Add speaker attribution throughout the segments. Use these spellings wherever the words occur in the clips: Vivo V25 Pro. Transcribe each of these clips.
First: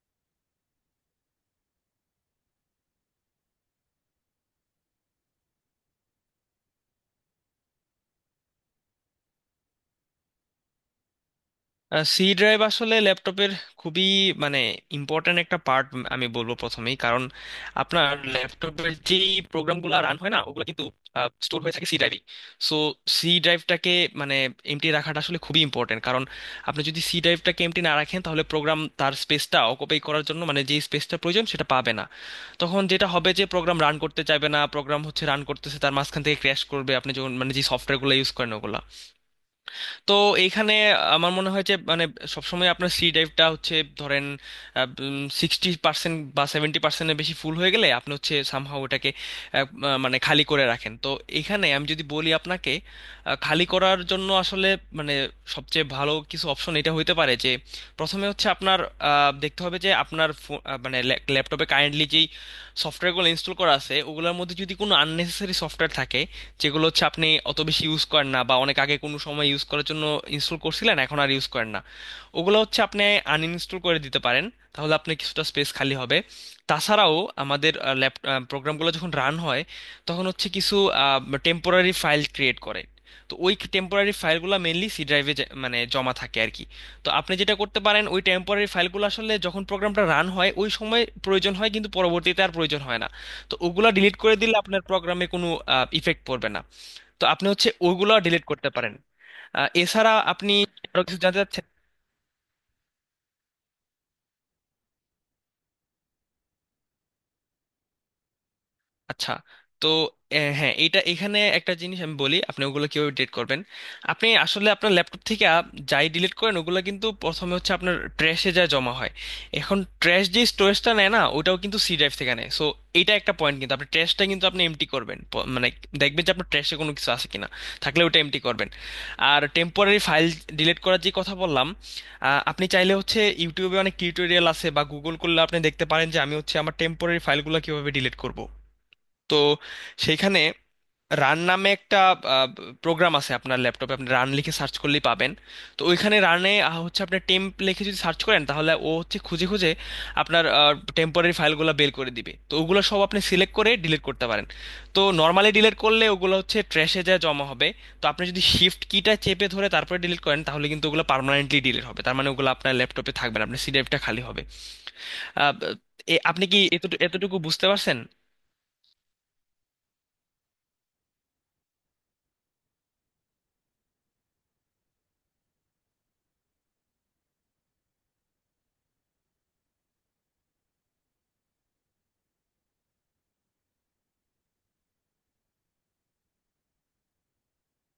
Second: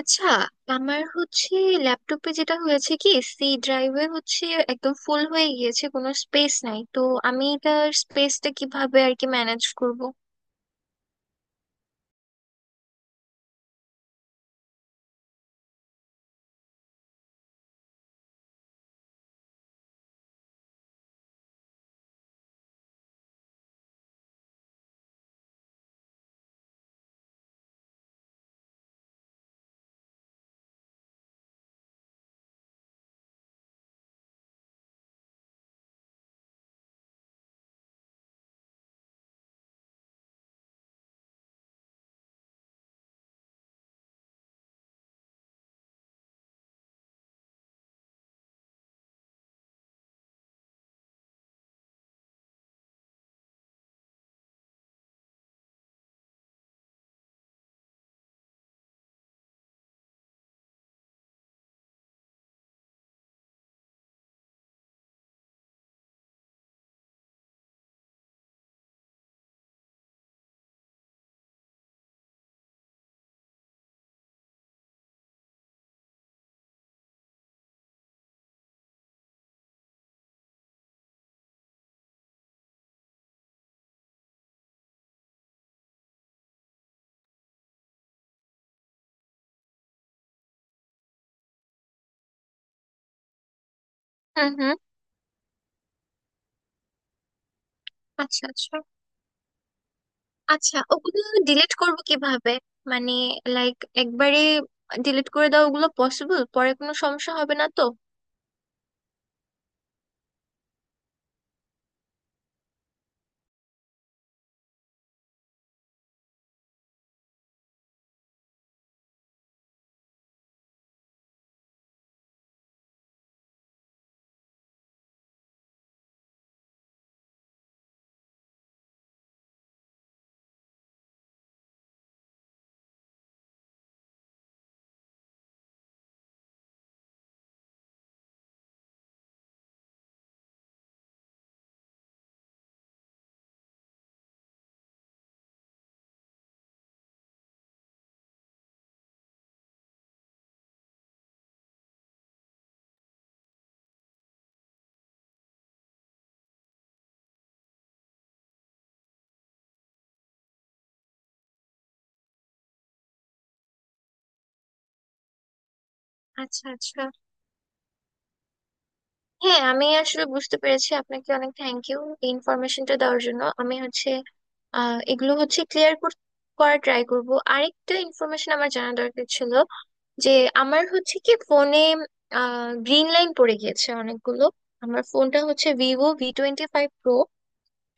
Speaker 1: আচ্ছা, আমার হচ্ছে ল্যাপটপে যেটা হয়েছে কি, সি ড্রাইভে হচ্ছে একদম ফুল হয়ে গিয়েছে, কোনো স্পেস নাই। তো আমি এটার স্পেসটা কিভাবে আর কি ম্যানেজ করব?
Speaker 2: সি ড্রাইভ আসলে ল্যাপটপের খুবই মানে ইম্পর্ট্যান্ট একটা পার্ট আমি বলবো প্রথমেই। কারণ আপনার ল্যাপটপের যেই প্রোগ্রামগুলো রান হয় না ওগুলো কিন্তু স্টোর হয়ে থাকে সি ড্রাইভে। সো সি ড্রাইভটাকে মানে এমটি রাখাটা আসলে খুবই ইম্পর্ট্যান্ট। কারণ আপনি যদি সি ড্রাইভটাকে এমটি না রাখেন তাহলে প্রোগ্রাম তার স্পেসটা অকুপাই করার জন্য মানে যেই স্পেসটা প্রয়োজন সেটা পাবে না। তখন যেটা হবে যে প্রোগ্রাম রান করতে চাইবে না, প্রোগ্রাম হচ্ছে রান করতেছে তার মাঝখান থেকে ক্র্যাশ করবে আপনি যখন মানে যে সফটওয়্যারগুলো ইউজ করেন ওগুলা। তো এইখানে আমার মনে হয় যে মানে সবসময় আপনার সি ড্রাইভটা হচ্ছে ধরেন 60% বা 70%-এর বেশি ফুল হয়ে গেলে আপনি হচ্ছে সামহাও ওটাকে আহ, আহ, মানে খালি করে রাখেন। তো এখানে আমি যদি বলি আপনাকে, খালি করার জন্য আসলে মানে সবচেয়ে ভালো কিছু অপশন এটা হইতে পারে যে প্রথমে হচ্ছে আপনার দেখতে হবে যে আপনার মানে ল্যাপটপে কারেন্টলি যেই সফটওয়্যারগুলো ইনস্টল করা আছে ওগুলোর মধ্যে যদি কোনো আননেসেসারি সফটওয়্যার থাকে, যেগুলো হচ্ছে আপনি অত বেশি ইউজ করেন না বা অনেক আগে কোনো সময় ইউজ করার জন্য ইনস্টল করছিলেন এখন আর ইউজ করেন না, ওগুলো হচ্ছে আপনি আনইনস্টল করে দিতে পারেন। তাহলে আপনার কিছুটা স্পেস খালি হবে। তাছাড়াও আমাদের ল্যাপ প্রোগ্রামগুলো যখন রান হয় তখন হচ্ছে কিছু টেম্পোরারি ফাইল ক্রিয়েট করে। তো ওই টেম্পোরারি ফাইলগুলো মেনলি সি ড্রাইভে মানে জমা থাকে আর কি। তো আপনি যেটা করতে পারেন, ওই টেম্পোরারি ফাইলগুলো আসলে যখন প্রোগ্রামটা রান হয় ওই সময় প্রয়োজন হয় কিন্তু পরবর্তীতে আর প্রয়োজন হয় না। তো ওগুলা ডিলিট করে
Speaker 1: হুম,
Speaker 2: দিলে
Speaker 1: হুম।
Speaker 2: আপনার প্রোগ্রামে কোনো ইফেক্ট পড়বে না। তো আপনি হচ্ছে ওগুলা ডিলিট
Speaker 1: আচ্ছা,
Speaker 2: করতে
Speaker 1: আচ্ছা।
Speaker 2: পারেন। এছাড়া আপনি
Speaker 1: আচ্ছা,
Speaker 2: আরো কিছু
Speaker 1: ওগুলো
Speaker 2: জানতে চাচ্ছেন?
Speaker 1: ডিলিট করব কিভাবে? মানে, লাইক, একবারে ডিলিট করে দাও ওগুলো পসিবল? পরে কোনো সমস্যা হবে না তো?
Speaker 2: আচ্ছা, তো হ্যাঁ এটা এখানে একটা জিনিস আমি বলি আপনি ওগুলো কিভাবে ডিলিট করবেন। আপনি আসলে আপনার ল্যাপটপ থেকে যাই ডিলিট করেন ওগুলো কিন্তু প্রথমে হচ্ছে আপনার ট্র্যাশে যা জমা হয়। এখন ট্র্যাশ যে স্টোরেজটা নেয় না ওটাও কিন্তু সি ড্রাইভ থেকে নেয়। সো এটা একটা পয়েন্ট, কিন্তু আপনি ট্র্যাশটা কিন্তু আপনি এমটি করবেন, মানে দেখবেন যে আপনার ট্র্যাশে কোনো কিছু আছে কিনা, থাকলে ওটা এমটি করবেন। আর টেম্পোরারি ফাইল ডিলিট করার যে কথা বললাম, আপনি চাইলে হচ্ছে ইউটিউবে অনেক টিউটোরিয়াল আছে বা গুগল করলে আপনি দেখতে পারেন যে আমি হচ্ছে আমার টেম্পোরারি ফাইলগুলো কিভাবে ডিলিট করব। তো সেইখানে রান নামে একটা প্রোগ্রাম আছে আপনার ল্যাপটপে, আপনি রান লিখে সার্চ করলেই পাবেন। তো ওইখানে রানে হচ্ছে আপনি টেম্প লিখে যদি সার্চ করেন তাহলে ও হচ্ছে খুঁজে খুঁজে আপনার টেম্পোরারি ফাইলগুলো বের করে দিবে। তো ওগুলো সব আপনি সিলেক্ট করে ডিলিট করতে পারেন। তো নর্মালি ডিলিট করলে ওগুলো হচ্ছে ট্র্যাশে যায় জমা হবে। তো আপনি যদি শিফট কিটা চেপে ধরে তারপরে ডিলিট করেন তাহলে কিন্তু ওগুলো পার্মানেন্টলি ডিলিট হবে, তার মানে ওগুলো আপনার ল্যাপটপে থাকবে না, আপনার সি ড্রাইভটা খালি হবে। আহ, এ- আপনি কি
Speaker 1: আচ্ছা,
Speaker 2: এতটু-
Speaker 1: আচ্ছা।
Speaker 2: এতটুকু বুঝতে পারছেন?
Speaker 1: হ্যাঁ, আমি আসলে বুঝতে পেরেছি, আপনাকে অনেক থ্যাংক ইউ এই ইনফরমেশনটা দেওয়ার জন্য। আমি হচ্ছে এগুলো হচ্ছে ক্লিয়ার করার ট্রাই করব। আরেকটা ইনফরমেশন আমার জানা দরকার ছিল যে আমার হচ্ছে কি ফোনে গ্রিন লাইন পড়ে গিয়েছে অনেকগুলো। আমার ফোনটা হচ্ছে ভিভো V25 প্রো।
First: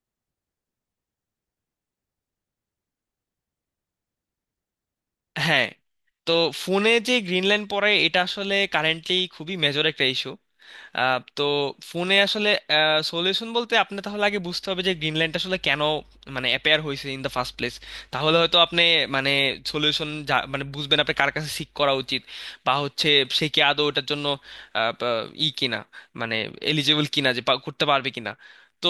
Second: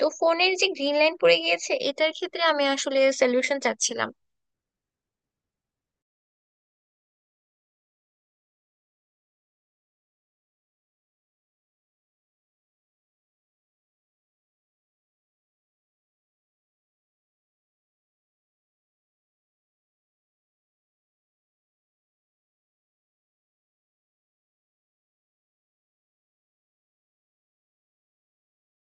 Speaker 1: তো ফোনের যে গ্রিন লাইন পড়ে গিয়েছে এটার ক্ষেত্রে আমি আসলে সলিউশন চাচ্ছিলাম।
Speaker 2: হ্যাঁ, তো ফোনে যে গ্রিন লাইন পড়ে এটা আসলে কারেন্টলি খুবই মেজর একটা ইস্যু। তো ফোনে আসলে সলিউশন বলতে আপনি তাহলে আগে বুঝতে হবে যে গ্রিন লাইনটা আসলে কেন মানে অ্যাপেয়ার হয়েছে ইন দ্য ফার্স্ট প্লেস। তাহলে হয়তো আপনি মানে সলিউশন মানে বুঝবেন আপনি কার কাছে সিক করা উচিত বা হচ্ছে সে কি আদৌ ওটার জন্য আহ, বা- ই কিনা, মানে এলিজেবল কিনা যে করতে পারবে কিনা। তো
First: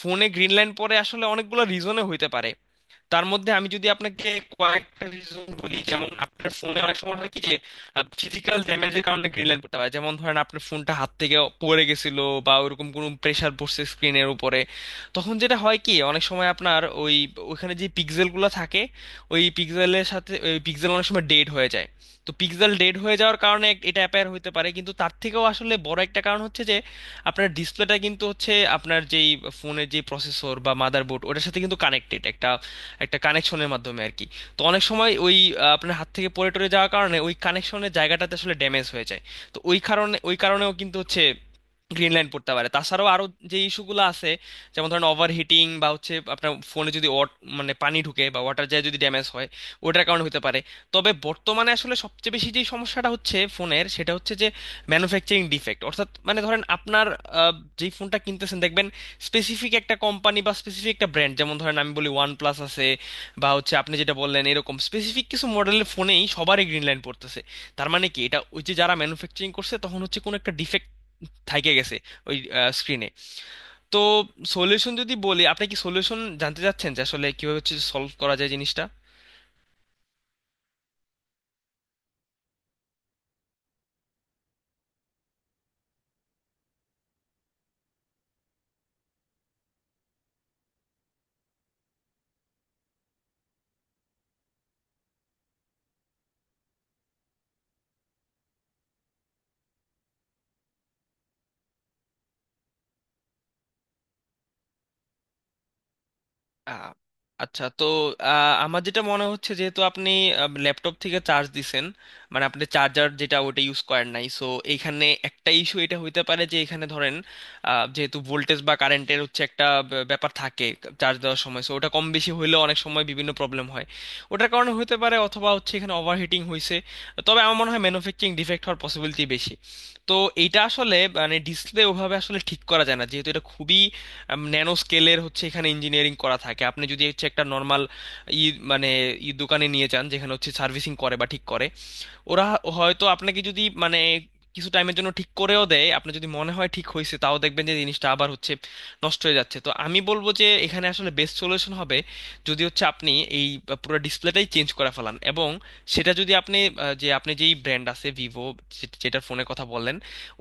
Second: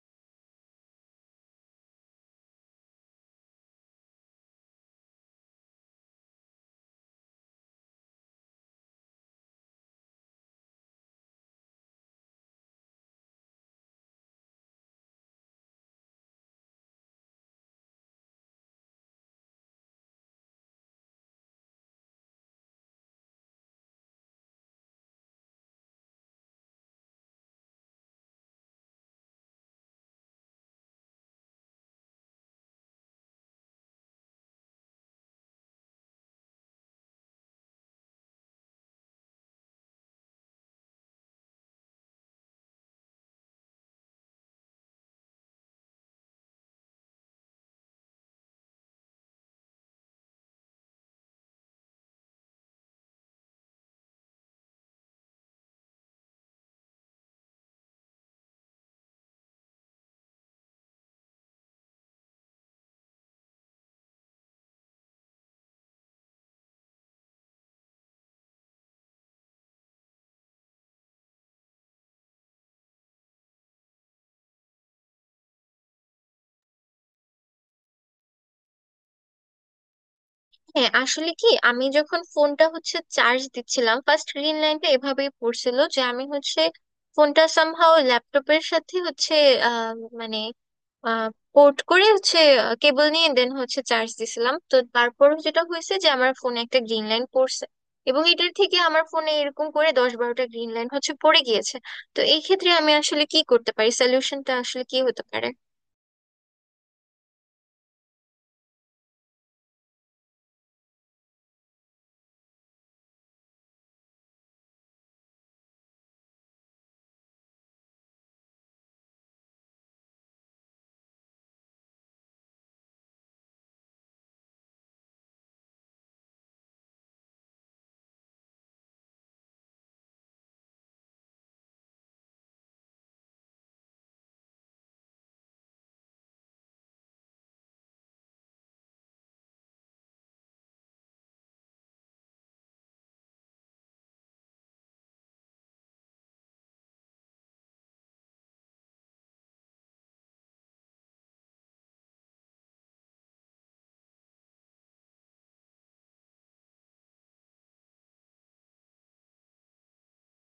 Speaker 2: ফোনে গ্রিন লাইন পরে আসলে অনেকগুলো রিজনে হইতে পারে। তার মধ্যে আমি যদি আপনাকে কয়েকটা রিজন বলি, যেমন আপনার ফোনে অনেক সময় হয় কি যে ফিজিক্যাল ড্যামেজের কারণে গ্রিন লাইট পড়তে পারে। যেমন ধরেন আপনার ফোনটা হাত থেকে পড়ে গেছিল বা ওরকম কোনো প্রেসার পড়ছে স্ক্রিনের উপরে, তখন যেটা হয় কি অনেক সময় আপনার ওই ওখানে যে পিক্সেলগুলো থাকে ওই পিক্সেলের সাথে ওই পিক্সেল অনেক সময় ডেড হয়ে যায়। তো পিক্সেল ডেড হয়ে যাওয়ার কারণে এটা অ্যাপায়ার হতে পারে। কিন্তু তার থেকেও আসলে বড় একটা কারণ হচ্ছে যে আপনার ডিসপ্লেটা কিন্তু হচ্ছে আপনার যেই ফোনের যে প্রসেসর বা মাদারবোর্ড ওটার সাথে কিন্তু কানেক্টেড একটা একটা কানেকশনের মাধ্যমে আর কি। তো অনেক সময় ওই আপনার হাত থেকে পড়ে টরে যাওয়ার কারণে ওই কানেকশনের জায়গাটাতে আসলে ড্যামেজ হয়ে যায়। তো ওই কারণেও কিন্তু হচ্ছে গ্রিন লাইন পড়তে পারে। তাছাড়াও আরো যে ইস্যুগুলো আছে, যেমন ধরেন ওভারহিটিং বা হচ্ছে আপনার ফোনে যদি মানে পানি ঢুকে বা ওয়াটার যায় যদি ড্যামেজ হয়, ওটার কারণে হতে পারে। তবে বর্তমানে আসলে সবচেয়ে বেশি যে সমস্যাটা হচ্ছে ফোনের সেটা হচ্ছে যে ম্যানুফ্যাকচারিং ডিফেক্ট। অর্থাৎ মানে ধরেন আপনার আহ, যেই ফোনটা কিনতেছেন দেখবেন স্পেসিফিক একটা কোম্পানি বা স্পেসিফিক একটা ব্র্যান্ড, যেমন ধরেন আমি বলি ওয়ান প্লাস আছে বা হচ্ছে আপনি যেটা বললেন এরকম স্পেসিফিক কিছু মডেলের ফোনেই সবারই গ্রিন লাইন পড়তেছে। তার মানে কি, এটা ওই যে যারা ম্যানুফ্যাকচারিং করছে তখন হচ্ছে কোনো একটা ডিফেক্ট থাইকে গেছে ওই স্ক্রিনে। তো সলিউশন যদি বলি, আপনি কি সলিউশন জানতে চাচ্ছেন যে আসলে কিভাবে হচ্ছে সলভ করা যায় জিনিসটা?
Speaker 1: হ্যাঁ, আসলে কি, আমি যখন ফোনটা হচ্ছে চার্জ দিচ্ছিলাম, ফার্স্ট গ্রিন লাইনটা এভাবেই পড়ছিল যে আমি হচ্ছে ফোনটা সামহাও ল্যাপটপের সাথে হচ্ছে আহ, মানে পোর্ট করে হচ্ছে কেবল নিয়ে দেন হচ্ছে চার্জ দিছিলাম। তো তারপর যেটা হয়েছে যে আমার ফোনে একটা গ্রিন লাইন পড়ছে, এবং এটার থেকে আমার ফোনে এরকম করে 10-12টা গ্রিন লাইন হচ্ছে পড়ে গিয়েছে। তো এই ক্ষেত্রে আমি আসলে কি করতে পারি, সলিউশনটা আসলে কি হতে পারে?
Speaker 2: আহ, আচ্ছা, তো আমার যেটা মনে হচ্ছে, যেহেতু আপনি ল্যাপটপ থেকে চার্জ দিছেন মানে আপনি চার্জার যেটা ওটা ইউজ করেন নাই, সো এইখানে একটা ইস্যু এটা হইতে পারে যে এখানে ধরেন যেহেতু ভোল্টেজ বা কারেন্টের হচ্ছে একটা ব্যাপার থাকে চার্জ দেওয়ার সময়, সো ওটা কম বেশি হইলেও অনেক সময় বিভিন্ন প্রবলেম হয়, ওটার কারণে হতে পারে অথবা হচ্ছে এখানে ওভারহিটিং হয়েছে। তবে আমার মনে হয় ম্যানুফ্যাকচারিং ডিফেক্ট হওয়ার পসিবিলিটি বেশি। তো এইটা আসলে মানে ডিসপ্লে ওভাবে আসলে ঠিক করা যায় না, যেহেতু এটা খুবই ন্যানো স্কেলের হচ্ছে এখানে ইঞ্জিনিয়ারিং করা থাকে। আপনি যদি হচ্ছে একটা নর্মাল ই মানে ই দোকানে নিয়ে যান যেখানে হচ্ছে সার্ভিসিং করে বা ঠিক করে, ওরা হয়তো আপনাকে যদি মানে কিছু টাইমের জন্য ঠিক করেও দেয় আপনার যদি মনে হয় ঠিক হয়েছে, তাও দেখবেন যে জিনিসটা আবার হচ্ছে নষ্ট হয়ে যাচ্ছে। তো আমি বলবো যে এখানে আসলে বেস্ট সলিউশন হবে যদি হচ্ছে আপনি এই পুরো ডিসপ্লেটাই চেঞ্জ করে ফেলান। এবং সেটা যদি আপনি যে আপনি যেই ব্র্যান্ড আছে ভিভো যেটার ফোনের কথা বললেন,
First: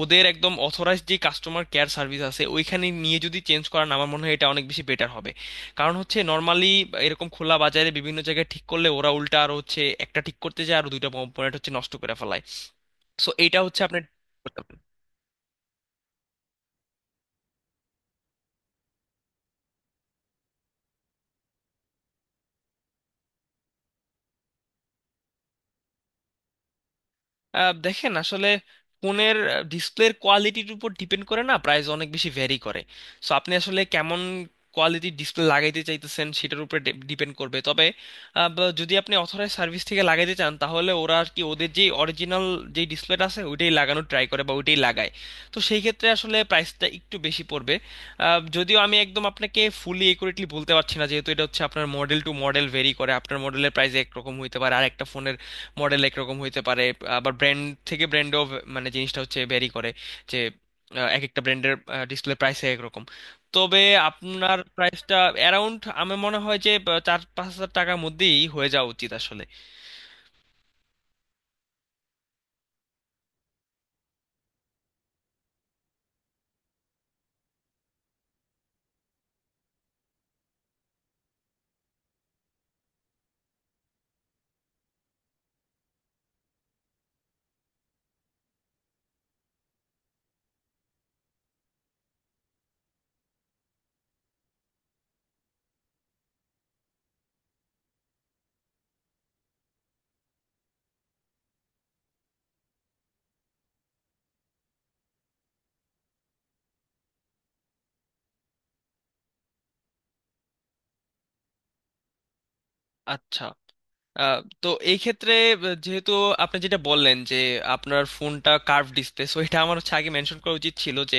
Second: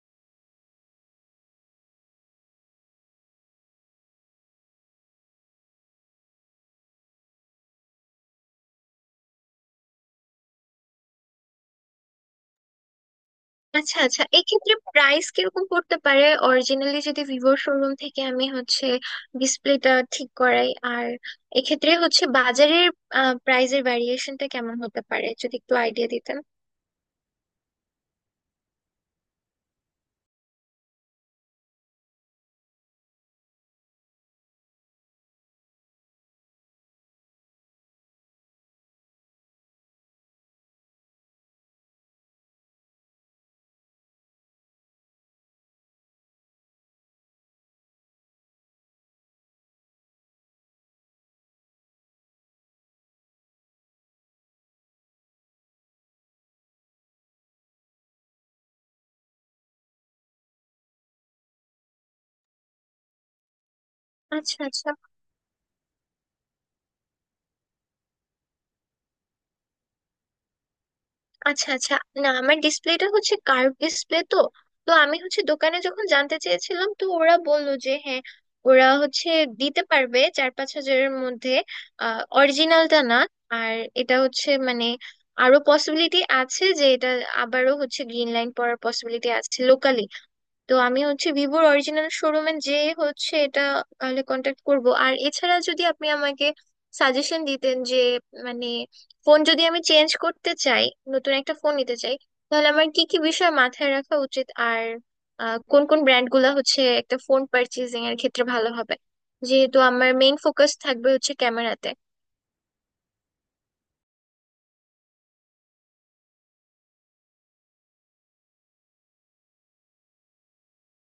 Speaker 2: ওদের একদম অথরাইজড যে কাস্টমার কেয়ার সার্ভিস আছে ওইখানে নিয়ে যদি চেঞ্জ করান আমার মনে হয় এটা অনেক বেশি বেটার হবে। কারণ হচ্ছে নর্মালি এরকম খোলা বাজারে বিভিন্ন জায়গায় ঠিক করলে ওরা উল্টা আর হচ্ছে একটা ঠিক করতে যায় আর দুইটা কম্পোনেন্ট হচ্ছে নষ্ট করে ফেলায়। সো এটা হচ্ছে
Speaker 1: আচ্ছা,
Speaker 2: আপনার।
Speaker 1: আচ্ছা। এক্ষেত্রে প্রাইস কিরকম পড়তে পারে অরিজিনালি যদি ভিভোর শোরুম থেকে আমি হচ্ছে ডিসপ্লেটা ঠিক করাই, আর এক্ষেত্রে হচ্ছে বাজারের প্রাইসের ভ্যারিয়েশনটা কেমন হতে পারে যদি একটু আইডিয়া দিতেন।
Speaker 2: দেখেন আসলে ফোনের ডিসপ্লের কোয়ালিটির উপর ডিপেন্ড করে না, প্রাইস অনেক বেশি ভ্যারি করে। সো আপনি আসলে কেমন কোয়ালিটির ডিসপ্লে লাগাইতে চাইতেছেন সেটার উপরে ডিপেন্ড করবে। তবে যদি আপনি অথরাইজ সার্ভিস থেকে লাগাইতে চান তাহলে ওরা আর কি ওদের যে অরিজিনাল যে ডিসপ্লেটা আছে ওইটাই লাগানোর ট্রাই করে বা ওইটাই লাগায়। তো সেই ক্ষেত্রে আসলে প্রাইসটা একটু বেশি পড়বে। যদিও আমি একদম আপনাকে ফুলি একুরেটলি বলতে পারছি না, যেহেতু এটা হচ্ছে আপনার মডেল টু মডেল ভেরি করে। আপনার মডেলের প্রাইস একরকম হইতে পারে আর একটা ফোনের মডেল একরকম হইতে পারে। আবার ব্র্যান্ড থেকে ব্র্যান্ডও মানে জিনিসটা হচ্ছে ভ্যারি করে যে এক একটা ব্র্যান্ডের ডিসপ্লে প্রাইস একরকম। তবে আপনার
Speaker 1: আচ্ছা, আচ্ছা।
Speaker 2: প্রাইসটা অ্যারাউন্ড আমার মনে হয় যে 4-5 হাজার টাকার মধ্যেই হয়ে যাওয়া উচিত আসলে।
Speaker 1: আচ্ছা, আচ্ছা। না, আমার ডিসপ্লেটা হচ্ছে কার্ভ ডিসপ্লে তো। তো আমি হচ্ছে দোকানে যখন জানতে চেয়েছিলাম তো ওরা বললো যে হ্যাঁ, ওরা হচ্ছে দিতে পারবে 4-5 হাজারের মধ্যে। অরিজিনালটা না। আর এটা হচ্ছে মানে আরো পসিবিলিটি আছে যে এটা আবারও হচ্ছে গ্রিন লাইন পড়ার পসিবিলিটি আছে লোকালি। তো আমি হচ্ছে ভিভোর অরিজিনাল শোরুমে যে হচ্ছে এটা, তাহলে কন্ট্যাক্ট করব। আর এছাড়া যদি আপনি আমাকে সাজেশন দিতেন যে মানে ফোন যদি আমি চেঞ্জ করতে চাই, নতুন একটা ফোন নিতে চাই, তাহলে আমার কি কি বিষয় মাথায় রাখা উচিত, আর কোন কোন ব্র্যান্ড গুলা হচ্ছে একটা ফোন পারচেজিং এর ক্ষেত্রে ভালো হবে, যেহেতু আমার মেইন ফোকাস থাকবে হচ্ছে ক্যামেরাতে।
Speaker 2: আচ্ছা, তো এই ক্ষেত্রে যেহেতু আপনি যেটা বললেন যে আপনার ফোনটা কার্ভ ডিসপ্লে, সো এটা আমার হচ্ছে আগে মেনশন করা উচিত ছিল যে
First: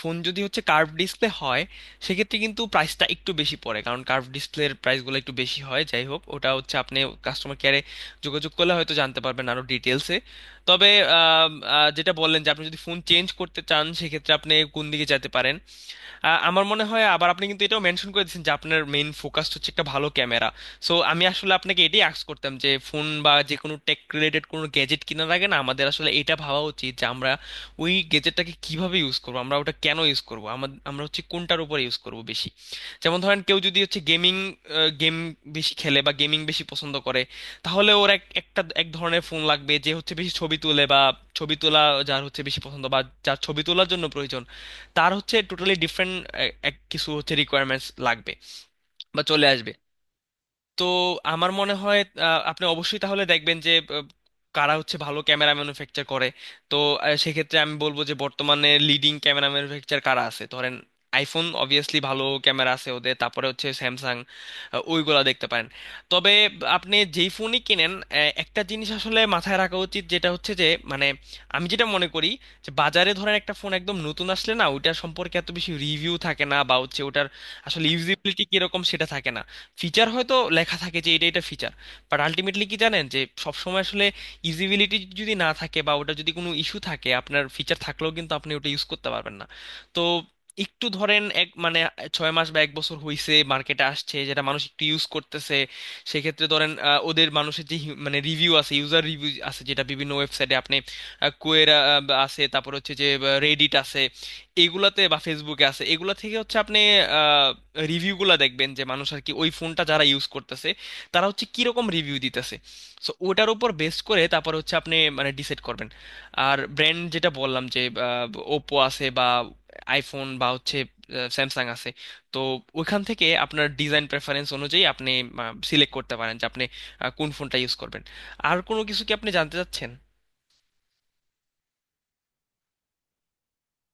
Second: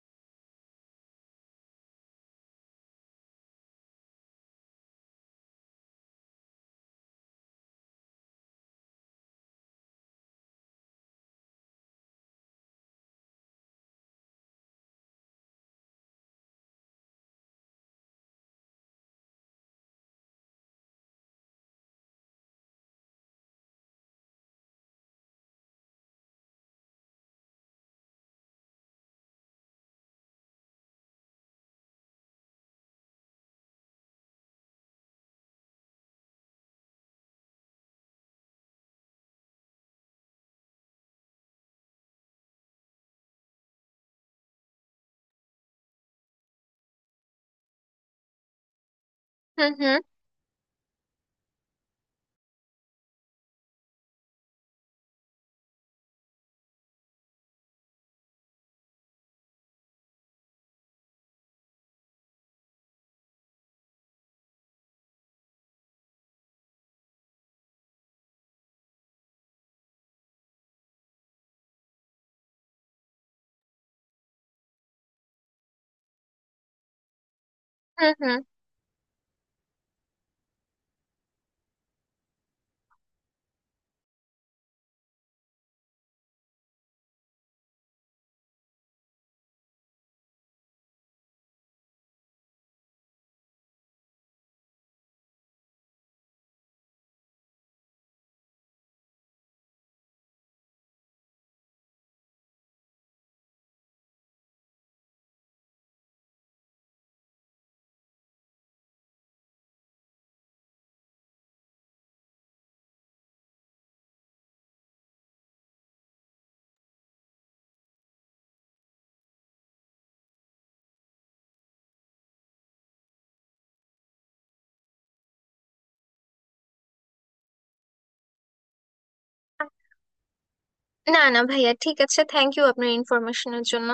Speaker 2: ফোন যদি হচ্ছে কার্ভ ডিসপ্লে হয় সেক্ষেত্রে কিন্তু প্রাইসটা একটু বেশি পড়ে, কারণ কার্ভ ডিসপ্লের প্রাইসগুলো একটু বেশি হয়। যাই হোক ওটা হচ্ছে আপনি কাস্টমার কেয়ারে যোগাযোগ করলে হয়তো জানতে পারবেন আরো ডিটেলসে। তবে আম, যেটা বললেন যে আপনি যদি ফোন চেঞ্জ করতে চান সেক্ষেত্রে আপনি কোন দিকে যেতে পারেন, আমার মনে হয় আবার আপনি কিন্তু এটাও মেনশন করে দিয়েছেন যে আপনার মেইন ফোকাস হচ্ছে একটা ভালো ক্যামেরা। সো আমি আসলে আপনাকে এটাই আস্ক করতাম যে ফোন বা যে কোনো টেক রিলেটেড কোনো গ্যাজেট কেনার আগে না আমাদের আসলে এটা ভাবা উচিত যে আমরা ওই গ্যাজেটটাকে কিভাবে ইউজ করবো, আমরা ওটা কেন ইউজ করবো, আমরা হচ্ছে কোনটার উপরে ইউজ করবো বেশি। যেমন ধরেন কেউ যদি হচ্ছে গেম বেশি খেলে বা গেমিং বেশি পছন্দ করে তাহলে ওর এক একটা এক ধরনের ফোন লাগবে। যে হচ্ছে বেশি ছবি তোলে বা ছবি তোলা যার হচ্ছে বেশি পছন্দ বা যার ছবি তোলার জন্য প্রয়োজন, তার হচ্ছে টোটালি ডিফারেন্ট কিছু হচ্ছে রিকোয়ারমেন্টস লাগবে বা চলে আসবে।
Speaker 1: হুম, হুম।
Speaker 2: তো আমার মনে হয় আপনি অবশ্যই তাহলে দেখবেন যে কারা হচ্ছে ভালো ক্যামেরা ম্যানুফ্যাকচার করে। তো সেক্ষেত্রে আমি বলবো যে বর্তমানে লিডিং ক্যামেরা ম্যানুফ্যাকচার কারা আছে ধরেন আইফোন, অবভিয়াসলি ভালো ক্যামেরা আছে ওদের, তারপরে হচ্ছে স্যামসাং, ওইগুলা দেখতে পারেন। তবে আপনি যেই ফোনই কিনেন একটা জিনিস আসলে মাথায় রাখা উচিত, যেটা হচ্ছে যে মানে আমি যেটা মনে করি যে বাজারে ধরেন একটা ফোন একদম নতুন আসলে না ওইটা সম্পর্কে এত বেশি রিভিউ থাকে না বা হচ্ছে ওটার আসলে
Speaker 1: হুম, হুম।
Speaker 2: ইউজিবিলিটি কিরকম সেটা থাকে না। ফিচার হয়তো লেখা থাকে যে এটা এটা ফিচার, বাট আলটিমেটলি কি জানেন যে সবসময় আসলে ইউজিবিলিটি যদি না থাকে বা ওটা যদি কোনো ইস্যু থাকে আপনার ফিচার থাকলেও কিন্তু আপনি ওটা ইউজ করতে পারবেন না। তো একটু ধরেন এক মানে 6 মাস বা 1 বছর হইছে মার্কেটে আসছে যেটা মানুষ একটু ইউজ করতেছে, সেক্ষেত্রে ধরেন ওদের মানুষের যে মানে রিভিউ আছে ইউজার রিভিউ আছে যেটা বিভিন্ন ওয়েবসাইটে আপনি কোয়েরা আছে তারপর হচ্ছে যে রেডিট আছে এগুলাতে বা ফেসবুকে আছে, এগুলা থেকে হচ্ছে আপনি রিভিউগুলা দেখবেন যে মানুষ আর কি ওই ফোনটা যারা ইউজ করতেছে তারা হচ্ছে কিরকম রিভিউ দিতেছে। সো ওটার উপর বেস করে তারপর হচ্ছে আপনি মানে ডিসাইড করবেন। আর ব্র্যান্ড যেটা বললাম যে ওপো আছে বা আইফোন বা হচ্ছে স্যামসাং আছে, তো ওইখান থেকে আপনার ডিজাইন প্রেফারেন্স অনুযায়ী আপনি সিলেক্ট করতে পারেন যে আপনি কোন ফোনটা ইউজ করবেন। আর কোনো কিছু কি আপনি জানতে চাচ্ছেন?
Speaker 1: না না ভাইয়া, ঠিক আছে, থ্যাংক ইউ আপনার ইনফরমেশনের জন্য।